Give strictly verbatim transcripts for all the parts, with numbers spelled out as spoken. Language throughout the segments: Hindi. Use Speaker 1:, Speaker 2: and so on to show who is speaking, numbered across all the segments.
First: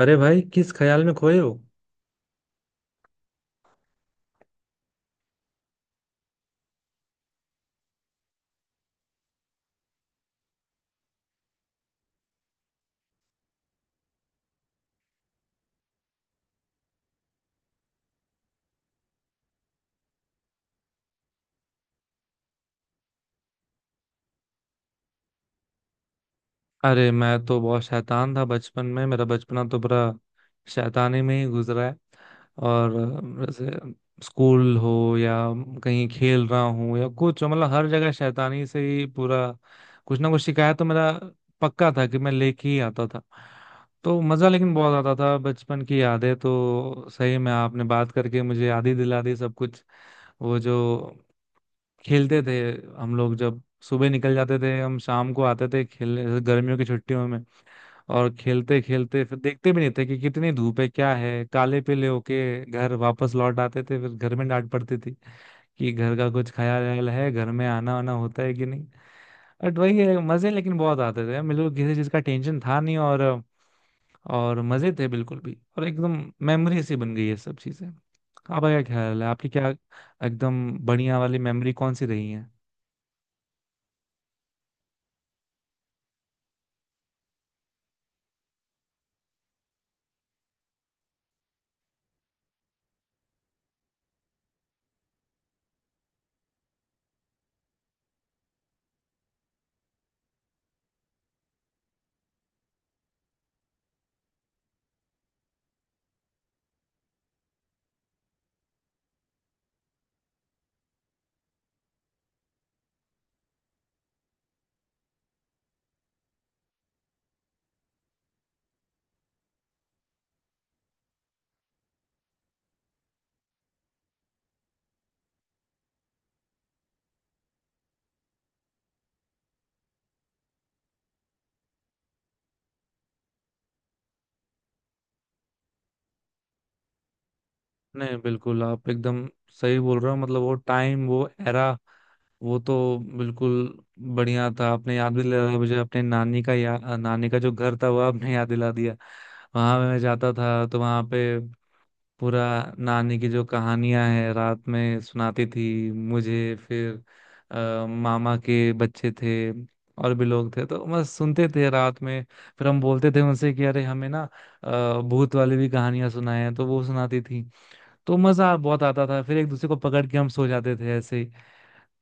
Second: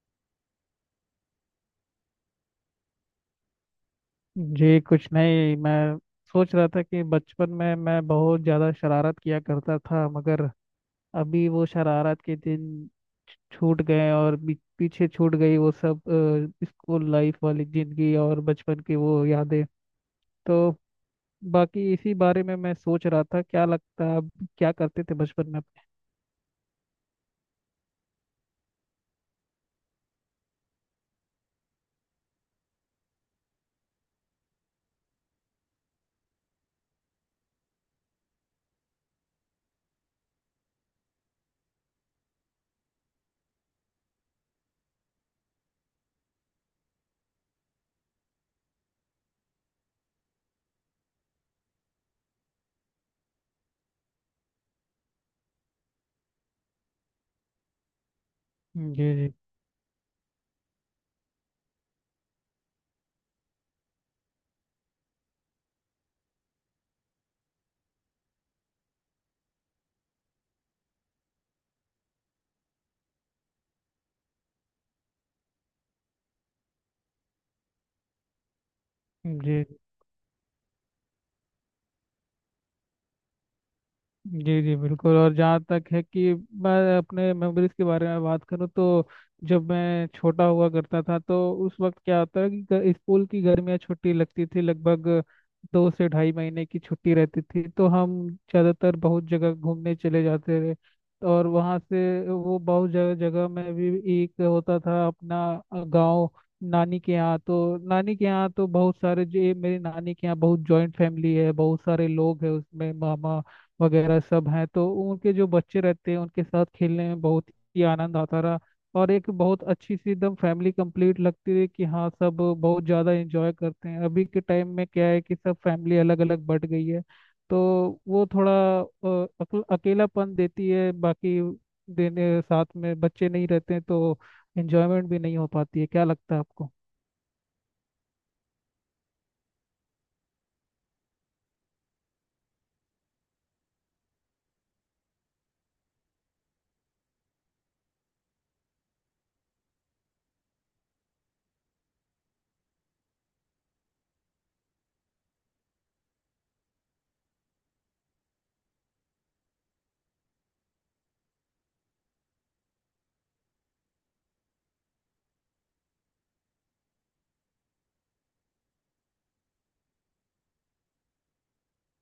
Speaker 1: अरे भाई किस ख्याल में खोए हो।
Speaker 2: जी कुछ नहीं। मैं सोच रहा था कि बचपन में मैं बहुत ज़्यादा शरारत किया करता था, मगर अभी वो शरारत के दिन छूट गए, और बी- पीछे छूट गई वो सब अ, स्कूल लाइफ वाली जिंदगी और बचपन की वो यादें। तो बाकी इसी बारे में मैं सोच रहा था। क्या लगता है, आप क्या करते थे बचपन में अपने?
Speaker 1: अरे मैं तो बहुत शैतान था बचपन में। मेरा बचपना तो पूरा शैतानी में ही गुजरा है। और अ, जैसे स्कूल हो या कहीं खेल रहा हूँ या कुछ, मतलब हर जगह शैतानी से ही पूरा। कुछ ना कुछ शिकायत तो मेरा पक्का था कि मैं लेके ही आता था। तो मज़ा लेकिन बहुत आता था। बचपन की यादें तो सही में आपने बात करके मुझे याद ही दिला दी सब कुछ। वो जो खेलते थे हम लोग, जब सुबह निकल जाते थे हम शाम को आते थे खेलने, जैसे गर्मियों की छुट्टियों में। और खेलते
Speaker 2: जी
Speaker 1: खेलते
Speaker 2: जी।
Speaker 1: फिर देखते भी नहीं थे कि कितनी धूप है, क्या है, काले पीले होके घर वापस लौट आते थे। फिर घर में डांट पड़ती थी कि घर का कुछ खाया वाया है, घर में आना वाना होता है कि नहीं। बट वही है, मजे लेकिन बहुत आते थे। मेरे को किसी चीज का टेंशन था नहीं, और और मजे थे बिल्कुल भी, और एकदम मेमोरी सी बन गई है सब चीजें। आपका क्या ख्याल है, आपकी
Speaker 2: जी
Speaker 1: क्या एकदम बढ़िया वाली मेमोरी कौन सी रही है।
Speaker 2: जी। जी बिल्कुल। और जहाँ तक है कि मैं अपने मेमोरीज के बारे में बात करूँ, तो जब मैं छोटा हुआ करता था तो उस वक्त क्या होता है कि ग- स्कूल की गर्मियाँ छुट्टी लगती थी। लगभग दो से ढाई महीने की छुट्टी रहती थी, तो हम ज़्यादातर बहुत जगह घूमने चले जाते थे। और वहाँ से वो बहुत जगह जगह में भी एक होता था अपना गांव, नानी के यहाँ। तो नानी के यहाँ तो बहुत सारे जो ये, मेरी नानी के यहाँ बहुत जॉइंट फैमिली है, बहुत सारे लोग हैं उसमें, मामा वगैरह सब हैं। तो उनके जो बच्चे रहते हैं उनके साथ खेलने में बहुत ही आनंद आता रहा। और एक बहुत अच्छी सी एकदम फैमिली कंप्लीट लगती है कि हाँ, सब बहुत ज़्यादा एंजॉय करते हैं। अभी के टाइम में क्या है कि सब फैमिली अलग अलग बट गई है, तो वो थोड़ा अ, अक- अकेलापन देती है। बाकी देने साथ में बच्चे नहीं रहते हैं, तो एंजॉयमेंट भी नहीं हो पाती है। क्या लगता है आपको?
Speaker 1: नहीं, बिल्कुल, आप एकदम सही बोल रहे हो। मतलब वो टाइम, वो एरा वो तो बिल्कुल बढ़िया था। आपने याद भी दिलाया मुझे, अपने नानी का या नानी का जो घर था वो आपने याद दिला दिया। वहां मैं जाता था तो वहां पे पूरा, नानी की जो कहानियां हैं रात में सुनाती थी मुझे। फिर आ, मामा के बच्चे थे और भी लोग थे तो बस सुनते थे रात में। फिर हम बोलते थे उनसे कि अरे हमें ना अ, भूत वाली भी कहानियां सुनाए, तो वो सुनाती थी। तो मजा बहुत आता था। फिर एक दूसरे को पकड़ के हम सो जाते थे ऐसे ही।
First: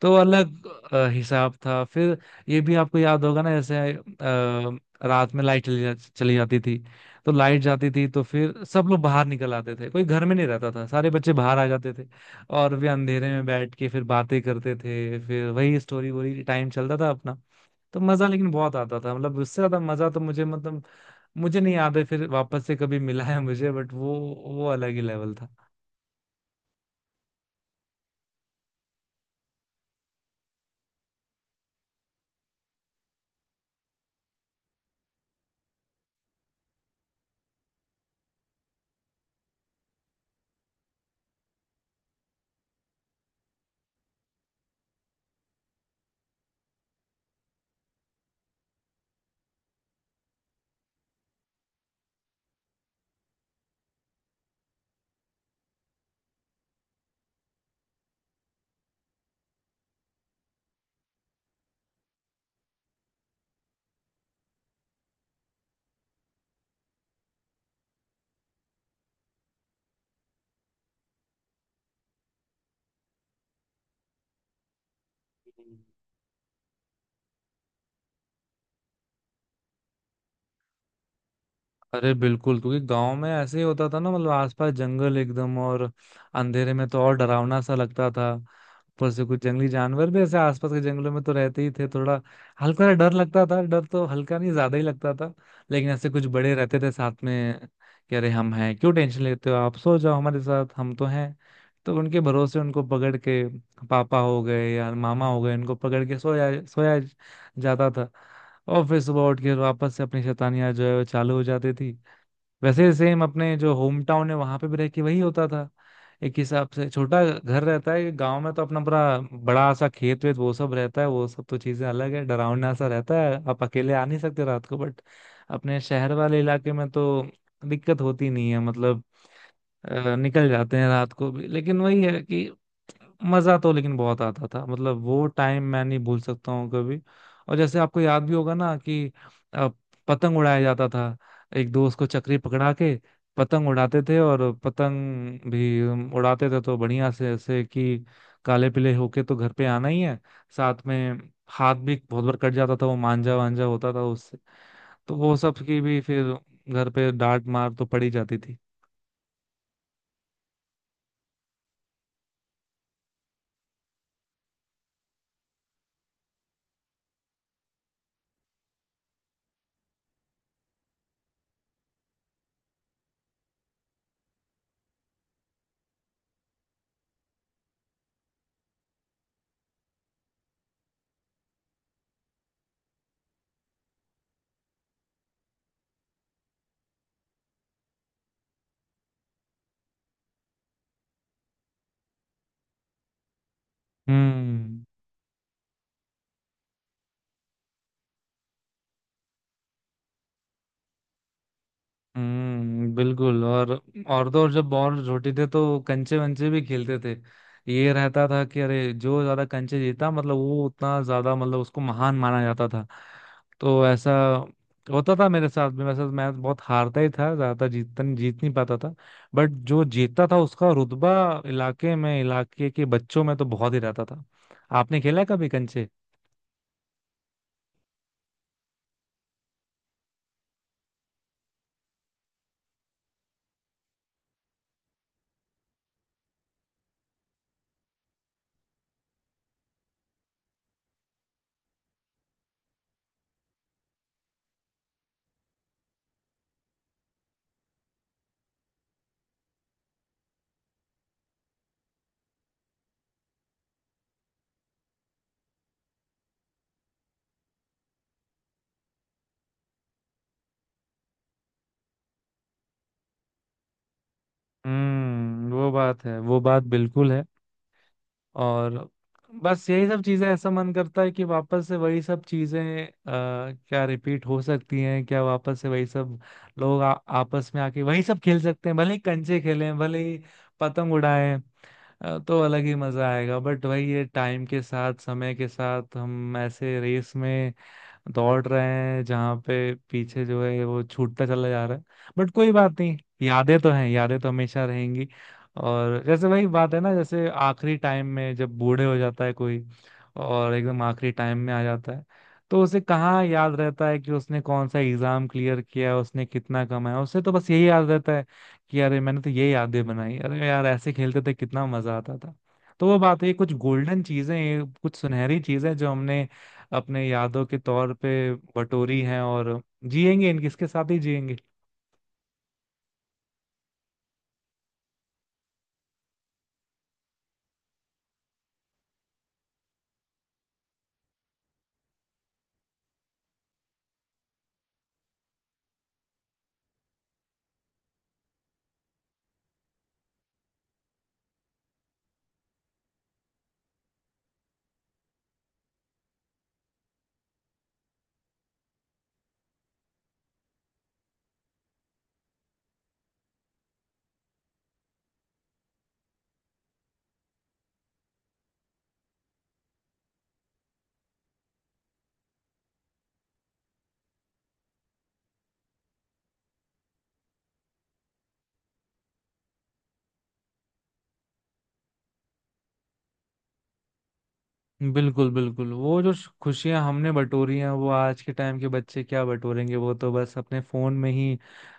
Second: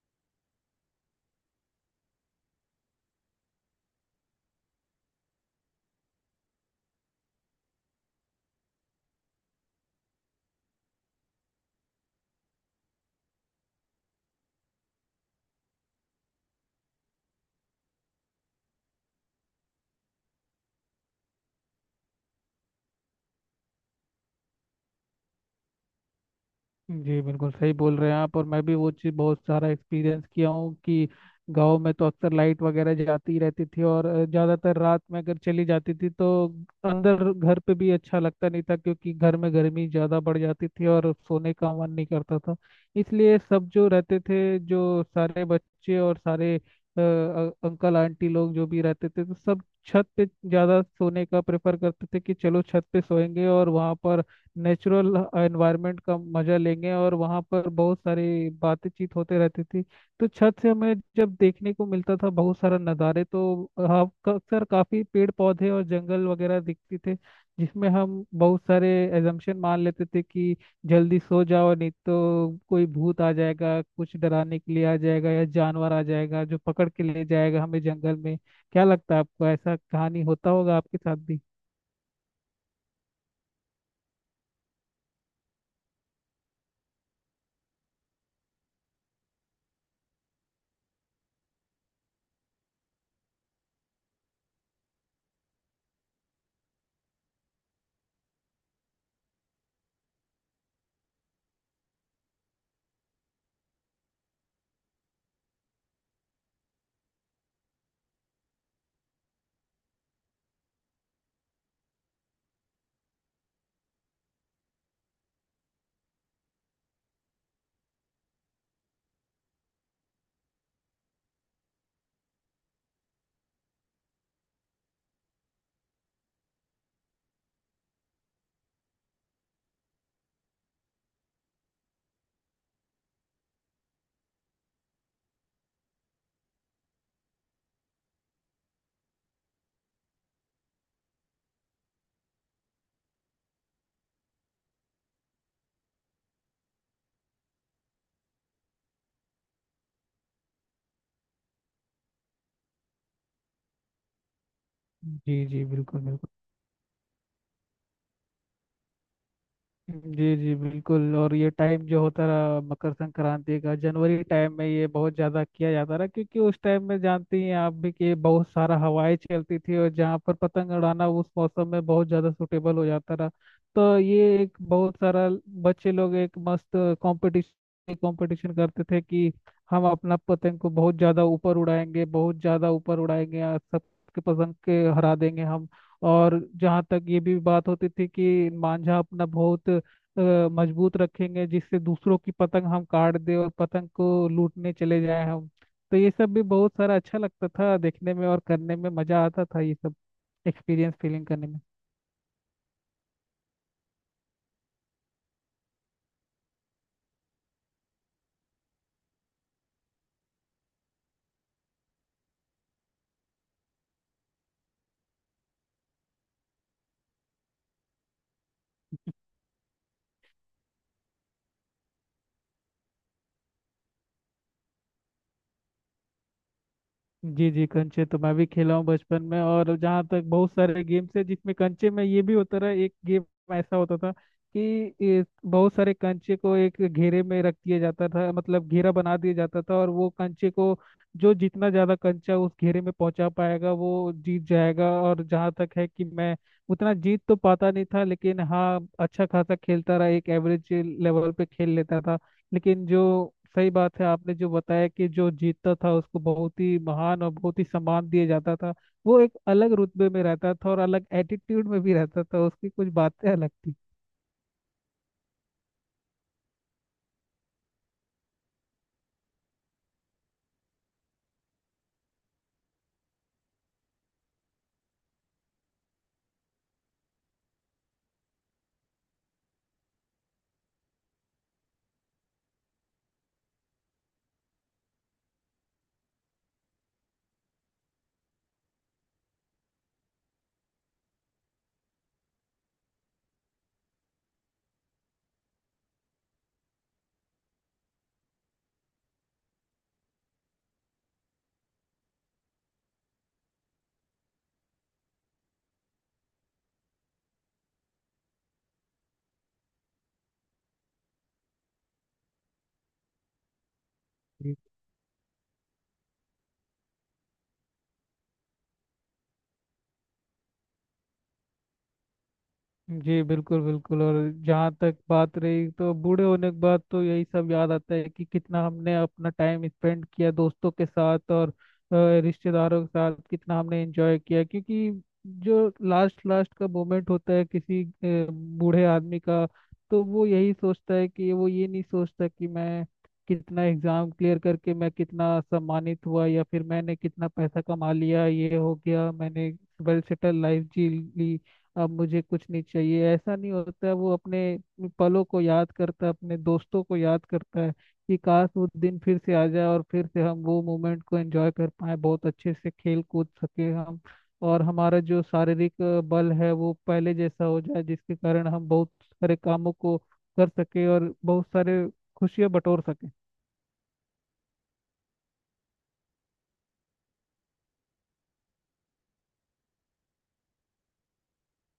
Speaker 1: तो अलग अ, हिसाब था। फिर ये भी आपको याद होगा ना, जैसे अ, रात में लाइट चली जा, चली जाती थी। तो लाइट जाती थी तो फिर सब लोग बाहर निकल आते थे, कोई घर में नहीं रहता था, सारे बच्चे बाहर आ जाते थे। और वे अंधेरे में बैठ के फिर बातें करते थे, फिर वही स्टोरी वोरी टाइम चलता था अपना। तो मजा लेकिन बहुत आता था। मतलब उससे ज्यादा मजा तो मुझे, मतलब मुझे नहीं याद है फिर वापस से कभी मिला है मुझे। बट वो वो अलग ही लेवल था।
Speaker 2: जी बिल्कुल सही बोल रहे हैं आप। और मैं भी वो चीज़ बहुत सारा एक्सपीरियंस किया हूँ कि गांव में तो अक्सर लाइट वगैरह जाती रहती थी। और अ, ज़्यादातर रात में अगर चली जाती थी तो अंदर घर पे भी अच्छा लगता नहीं था, क्योंकि घर में गर्मी ज़्यादा बढ़ जाती थी और सोने का मन नहीं करता था। इसलिए सब जो रहते थे, जो सारे बच्चे और सारे अ, अ- अंकल आंटी लोग जो भी रहते थे, तो सब छत पे ज़्यादा सोने का प्रेफर करते थे कि चलो छत पे सोएंगे और वहाँ पर नेचुरल एनवायरनमेंट का मजा लेंगे। और वहाँ पर बहुत सारी बातचीत होते रहती थी। तो छत से हमें जब देखने को मिलता था बहुत सारा नज़ारे, तो हाँ, का- अक्सर काफ़ी पेड़ पौधे और जंगल वगैरह दिखते थे, जिसमें हम बहुत सारे एजम्पशन मान लेते थे कि जल्दी सो जाओ नहीं तो कोई भूत आ जाएगा, कुछ डराने के लिए आ जाएगा, या जानवर आ जाएगा जो पकड़ के ले जाएगा हमें जंगल में। क्या लगता है आपको, ऐसा कहानी होता होगा आपके साथ भी?
Speaker 1: अरे बिल्कुल, क्योंकि गांव में ऐसे ही होता था ना। मतलब आसपास जंगल एकदम, और अंधेरे में तो और डरावना सा लगता था। ऊपर से कुछ जंगली जानवर भी ऐसे आसपास के जंगलों में तो रहते ही थे, थोड़ा हल्का सा डर लगता था। डर तो हल्का नहीं, ज्यादा ही लगता था। लेकिन ऐसे कुछ बड़े रहते थे साथ में कि अरे हम हैं, क्यों टेंशन लेते हो, आप सो जाओ हमारे साथ, हम तो हैं। तो उनके भरोसे, उनको पकड़ के, पापा हो गए या मामा हो गए, उनको पकड़ के सोया सोया जाता था। और फिर सुबह उठ के वापस से अपनी शैतानियां जो है वो चालू हो जाती थी। वैसे सेम अपने जो होम टाउन है वहां पे भी रह के वही होता था। एक हिसाब से छोटा घर रहता है गांव में, तो अपना बड़ा बड़ा सा खेत वेत वो सब रहता है, वो सब तो चीजें अलग है, डरावना सा रहता है, आप अकेले आ नहीं सकते रात को। बट अपने शहर वाले इलाके में तो दिक्कत होती नहीं है। मतलब अ, निकल जाते हैं रात को भी। लेकिन वही है कि मजा तो लेकिन बहुत आता था। मतलब वो टाइम मैं नहीं भूल सकता हूँ कभी। और जैसे आपको याद भी होगा ना कि अ, पतंग उड़ाया जाता था, एक दोस्त को चक्री पकड़ा के पतंग उड़ाते थे। और पतंग भी हम उड़ाते थे तो बढ़िया से, ऐसे कि काले पीले होके तो घर पे आना ही है। साथ में हाथ भी बहुत बार कट जाता था, वो मांजा वांजा होता था उससे। तो वो
Speaker 2: जी
Speaker 1: सब
Speaker 2: जी
Speaker 1: की भी
Speaker 2: बिल्कुल बिल्कुल।
Speaker 1: फिर घर पे डांट मार तो पड़ी जाती थी।
Speaker 2: जी जी बिल्कुल। और ये टाइम जो होता रहा मकर संक्रांति का, जनवरी टाइम में ये बहुत ज़्यादा किया जाता रहा, क्योंकि उस टाइम में जानती हैं आप भी कि बहुत सारा हवाएं चलती थी, और जहाँ पर पतंग उड़ाना उस मौसम में बहुत ज़्यादा सुटेबल हो जाता रहा। तो ये एक बहुत सारा बच्चे लोग एक मस्त कंपटीशन कंपटीशन करते थे कि हम अपना पतंग को बहुत ज़्यादा ऊपर उड़ाएंगे, बहुत ज़्यादा ऊपर उड़ाएंगे, और सबके पतंग के हरा देंगे हम। और जहाँ तक ये भी बात होती थी कि मांझा अपना बहुत अ, मजबूत रखेंगे जिससे दूसरों की पतंग हम काट दें और पतंग को लूटने
Speaker 1: हम्म।
Speaker 2: चले जाएं हम। तो ये सब भी बहुत सारा अच्छा लगता था देखने में, और करने में मजा आता था ये सब एक्सपीरियंस फीलिंग करने में।
Speaker 1: हम्म, बिल्कुल। और और तो और जब और छोटे थे तो कंचे वंचे भी खेलते थे। ये रहता था कि अरे जो ज्यादा कंचे जीता, मतलब वो उतना ज्यादा, मतलब उसको महान माना जाता था। तो ऐसा होता था मेरे साथ भी। वैसे तो मैं बहुत हारता ही था ज्यादातर, जीतता नहीं, जीत नहीं पाता था। बट जो जीतता था उसका रुतबा इलाके में, इलाके के बच्चों में तो बहुत ही रहता था। आपने खेला है कभी कंचे।
Speaker 2: जी जी। कंचे तो मैं भी खेला हूँ बचपन में। और जहाँ तक बहुत सारे गेम्स है जिसमें कंचे में, ये भी होता रहा, एक गेम ऐसा होता था कि ये बहुत सारे कंचे को एक घेरे में रख दिया जाता था, मतलब घेरा बना दिया जाता था, और वो कंचे को जो जितना ज्यादा कंचा उस घेरे में पहुंचा पाएगा वो जीत जाएगा। और जहाँ तक है कि मैं उतना जीत तो पाता नहीं था, लेकिन हाँ, अच्छा खासा खेलता रहा, एक एवरेज लेवल पे खेल लेता था। लेकिन जो सही बात है, आपने जो बताया कि जो जीतता था उसको बहुत ही महान और बहुत ही सम्मान दिया जाता था, वो एक अलग रुतबे में रहता था, और अलग एटीट्यूड में भी रहता था, उसकी कुछ बातें अलग थी।
Speaker 1: हम्म, वो बात है, वो बात बिल्कुल है। और बस यही सब चीजें, ऐसा मन करता है कि वापस से वही सब चीजें अ, क्या रिपीट हो सकती हैं क्या, वापस से वही सब लोग आ, आपस में आके वही सब खेल सकते हैं, भले ही कंचे खेलें, भले ही पतंग उड़ाएं। अ, तो अलग ही मजा आएगा। बट वही है, टाइम के साथ, समय के साथ हम ऐसे रेस में दौड़ रहे हैं जहाँ पे पीछे जो है वो छूटता चला जा रहा है। बट कोई बात नहीं, यादें तो हैं, यादें तो हमेशा रहेंगी। और जैसे वही बात है ना, जैसे आखिरी टाइम में जब बूढ़े हो जाता है कोई और एकदम आखिरी टाइम में आ जाता है, तो उसे कहाँ याद रहता है कि उसने कौन सा एग्जाम क्लियर किया, उसने कितना कमाया। उसे तो बस यही याद रहता है कि अरे मैंने तो ये यादें बनाई, अरे यार ऐसे खेलते थे, कितना मजा आता था। तो वो बात है, ये कुछ गोल्डन चीजें हैं, ये कुछ सुनहरी चीजें हैं जो हमने अपने यादों के तौर पे बटोरी हैं। और जिएंगे, इनके इसके साथ ही जिएंगे।
Speaker 2: जी बिल्कुल बिल्कुल। और जहाँ तक बात रही तो बूढ़े होने के बाद तो यही सब याद आता है कि कितना हमने अपना टाइम स्पेंड किया दोस्तों के साथ और अ, रिश्तेदारों के साथ कितना हमने एंजॉय किया, क्योंकि जो लास्ट लास्ट का मोमेंट होता है किसी अ, बूढ़े आदमी का, तो वो यही सोचता है, कि वो ये नहीं सोचता कि मैं कितना एग्जाम क्लियर करके मैं कितना सम्मानित हुआ या फिर मैंने कितना पैसा कमा लिया, ये हो गया मैंने, वेल सेटल लाइफ जी ली, अब मुझे कुछ नहीं चाहिए। ऐसा नहीं होता। वो अपने पलों को याद करता है, अपने दोस्तों को याद करता है, कि काश वो दिन फिर से आ जाए और फिर से हम वो मोमेंट को एंजॉय कर पाए, बहुत अच्छे से खेल कूद सके हम, और हमारा जो शारीरिक अ, बल है वो पहले जैसा हो जाए, जिसके कारण हम बहुत सारे कामों को कर सके और बहुत सारे खुशियां बटोर सके।
Speaker 1: बिल्कुल बिल्कुल, वो जो खुशियां हमने बटोरी हैं वो आज के टाइम के बच्चे क्या बटोरेंगे। वो तो बस अपने फोन में ही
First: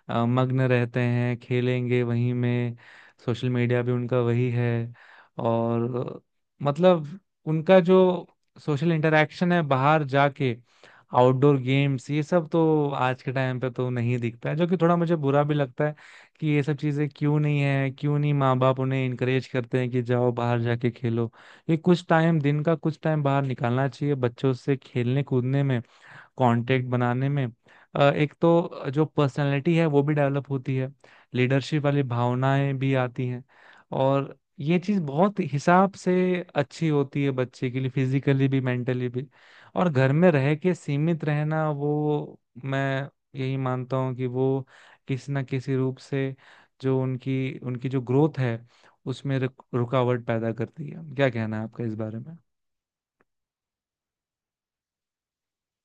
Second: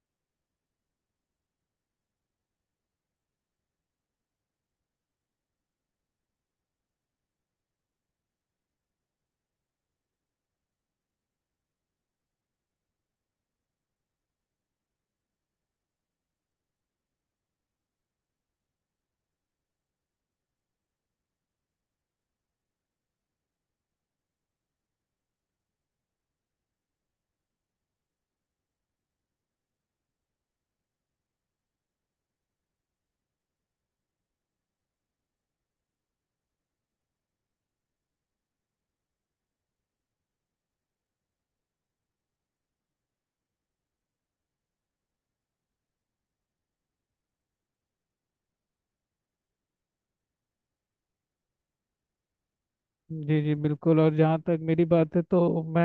Speaker 1: अ, मग्न रहते हैं, खेलेंगे वहीं में, सोशल मीडिया भी उनका वही है। और अ, मतलब उनका जो सोशल इंटरेक्शन है बाहर जाके, आउटडोर गेम्स, ये सब तो आज के टाइम पे तो नहीं दिखता है। जो कि थोड़ा मुझे बुरा भी लगता है कि ये सब चीजें क्यों नहीं है, क्यों नहीं माँ बाप उन्हें इनकरेज करते हैं कि जाओ बाहर जाके खेलो। ये कुछ टाइम, दिन का कुछ टाइम बाहर निकालना चाहिए बच्चों से खेलने कूदने में, कांटेक्ट बनाने में। अ, एक तो जो पर्सनालिटी है वो भी डेवलप होती है, लीडरशिप वाली भावनाएं भी आती हैं। और ये चीज़ बहुत हिसाब से अच्छी होती है बच्चे के लिए, फिजिकली भी मेंटली भी। और घर में रह के सीमित रहना, वो मैं यही मानता हूँ कि वो किसी ना किसी रूप से जो उनकी उनकी जो ग्रोथ है उसमें रुक, रुकावट पैदा करती है। क्या कहना है आपका इस बारे में।
Speaker 2: जी जी बिल्कुल। और जहाँ तक मेरी बात है तो मैं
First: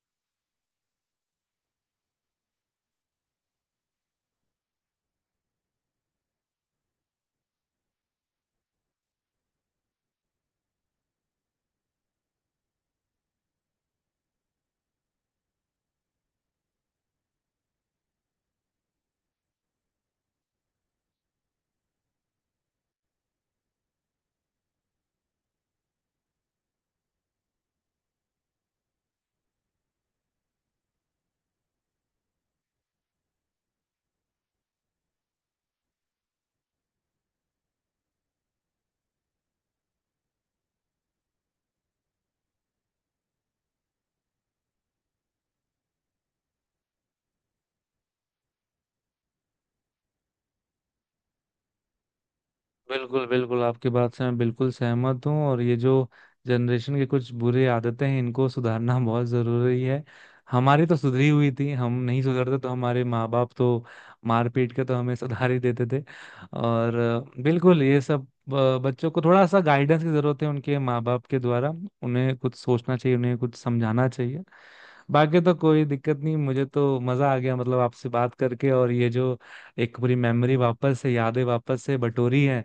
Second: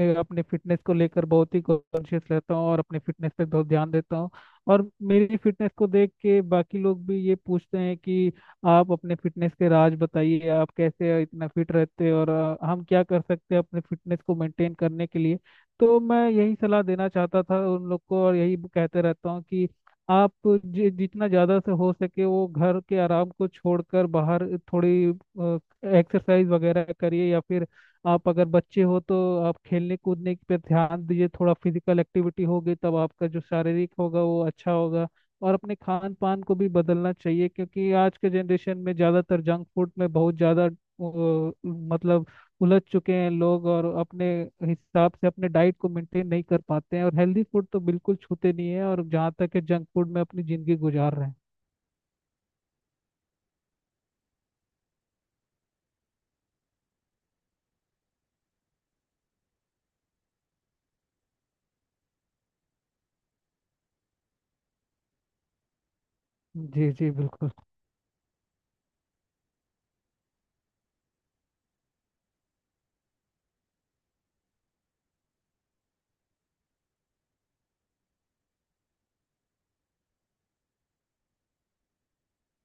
Speaker 2: ए, अपने फिटनेस को लेकर बहुत ही कॉन्शियस रहता हूँ और अपने फिटनेस पे बहुत ध्यान देता हूँ। और मेरी फिटनेस को देख के बाकी लोग भी ये पूछते हैं कि आप अपने फिटनेस के राज बताइए, आप कैसे इतना फिट रहते हैं, और अ, हम क्या कर सकते हैं अपने फिटनेस को मेंटेन करने के लिए? तो मैं यही सलाह देना चाहता था उन लोग को, और यही कहते रहता हूँ कि आप जि- जितना ज़्यादा से हो सके वो घर के आराम को छोड़कर बाहर थोड़ी एक्सरसाइज वगैरह करिए। या फिर आप अगर बच्चे हो तो आप खेलने कूदने पे ध्यान दीजिए, थोड़ा फिजिकल एक्टिविटी होगी तब आपका जो शारीरिक होगा वो अच्छा होगा। और अपने खान पान को भी बदलना चाहिए, क्योंकि आज के जनरेशन में ज़्यादातर जंक फूड में बहुत ज़्यादा अ, मतलब उलझ चुके हैं लोग, और अपने हिसाब से अपने डाइट को मेंटेन नहीं कर पाते हैं, और हेल्दी फूड तो बिल्कुल छूते नहीं है, और जहाँ तक है जंक फूड में अपनी ज़िंदगी गुजार रहे हैं।
Speaker 1: बिल्कुल बिल्कुल, आपकी बात से मैं बिल्कुल सहमत हूँ। और ये जो जनरेशन की कुछ बुरी आदतें हैं इनको सुधारना बहुत जरूरी है। हमारी तो सुधरी हुई थी, हम नहीं सुधरते तो हमारे माँ बाप तो मार पीट के तो हमें सुधार ही देते थे।
Speaker 2: जी
Speaker 1: और
Speaker 2: जी
Speaker 1: अ,
Speaker 2: बिल्कुल।
Speaker 1: बिल्कुल ये सब अ, बच्चों को थोड़ा सा गाइडेंस की जरूरत है उनके माँ बाप के द्वारा। उन्हें कुछ सोचना चाहिए, उन्हें कुछ समझाना चाहिए। बाकी तो कोई दिक्कत नहीं, मुझे तो मजा आ गया मतलब आपसे बात करके। और ये जो एक पूरी मेमोरी वापस से, यादें वापस से बटोरी है,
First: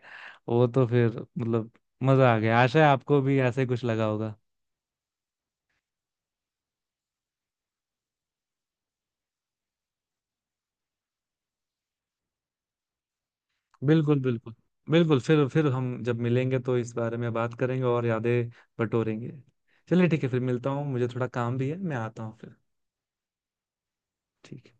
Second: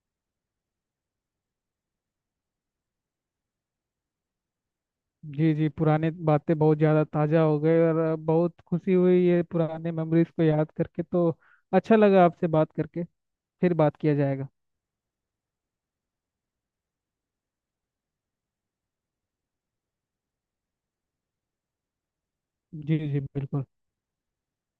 Speaker 1: वो तो फिर मतलब मजा आ गया। आशा है आपको भी ऐसे ही कुछ लगा होगा।
Speaker 2: जी जी पुराने बातें बहुत ज़्यादा ताज़ा हो गए, और बहुत खुशी हुई ये पुराने मेमोरीज को याद करके। तो अच्छा लगा आपसे बात करके। फिर बात किया
Speaker 1: बिल्कुल
Speaker 2: जाएगा।
Speaker 1: बिल्कुल, बिल्कुल। फिर फिर हम जब मिलेंगे तो इस बारे में बात करेंगे और यादें बटोरेंगे। चलिए ठीक है, फिर मिलता हूँ, मुझे थोड़ा काम भी है, मैं आता हूँ फिर।
Speaker 2: जी जी बिल्कुल।
Speaker 1: ठीक है।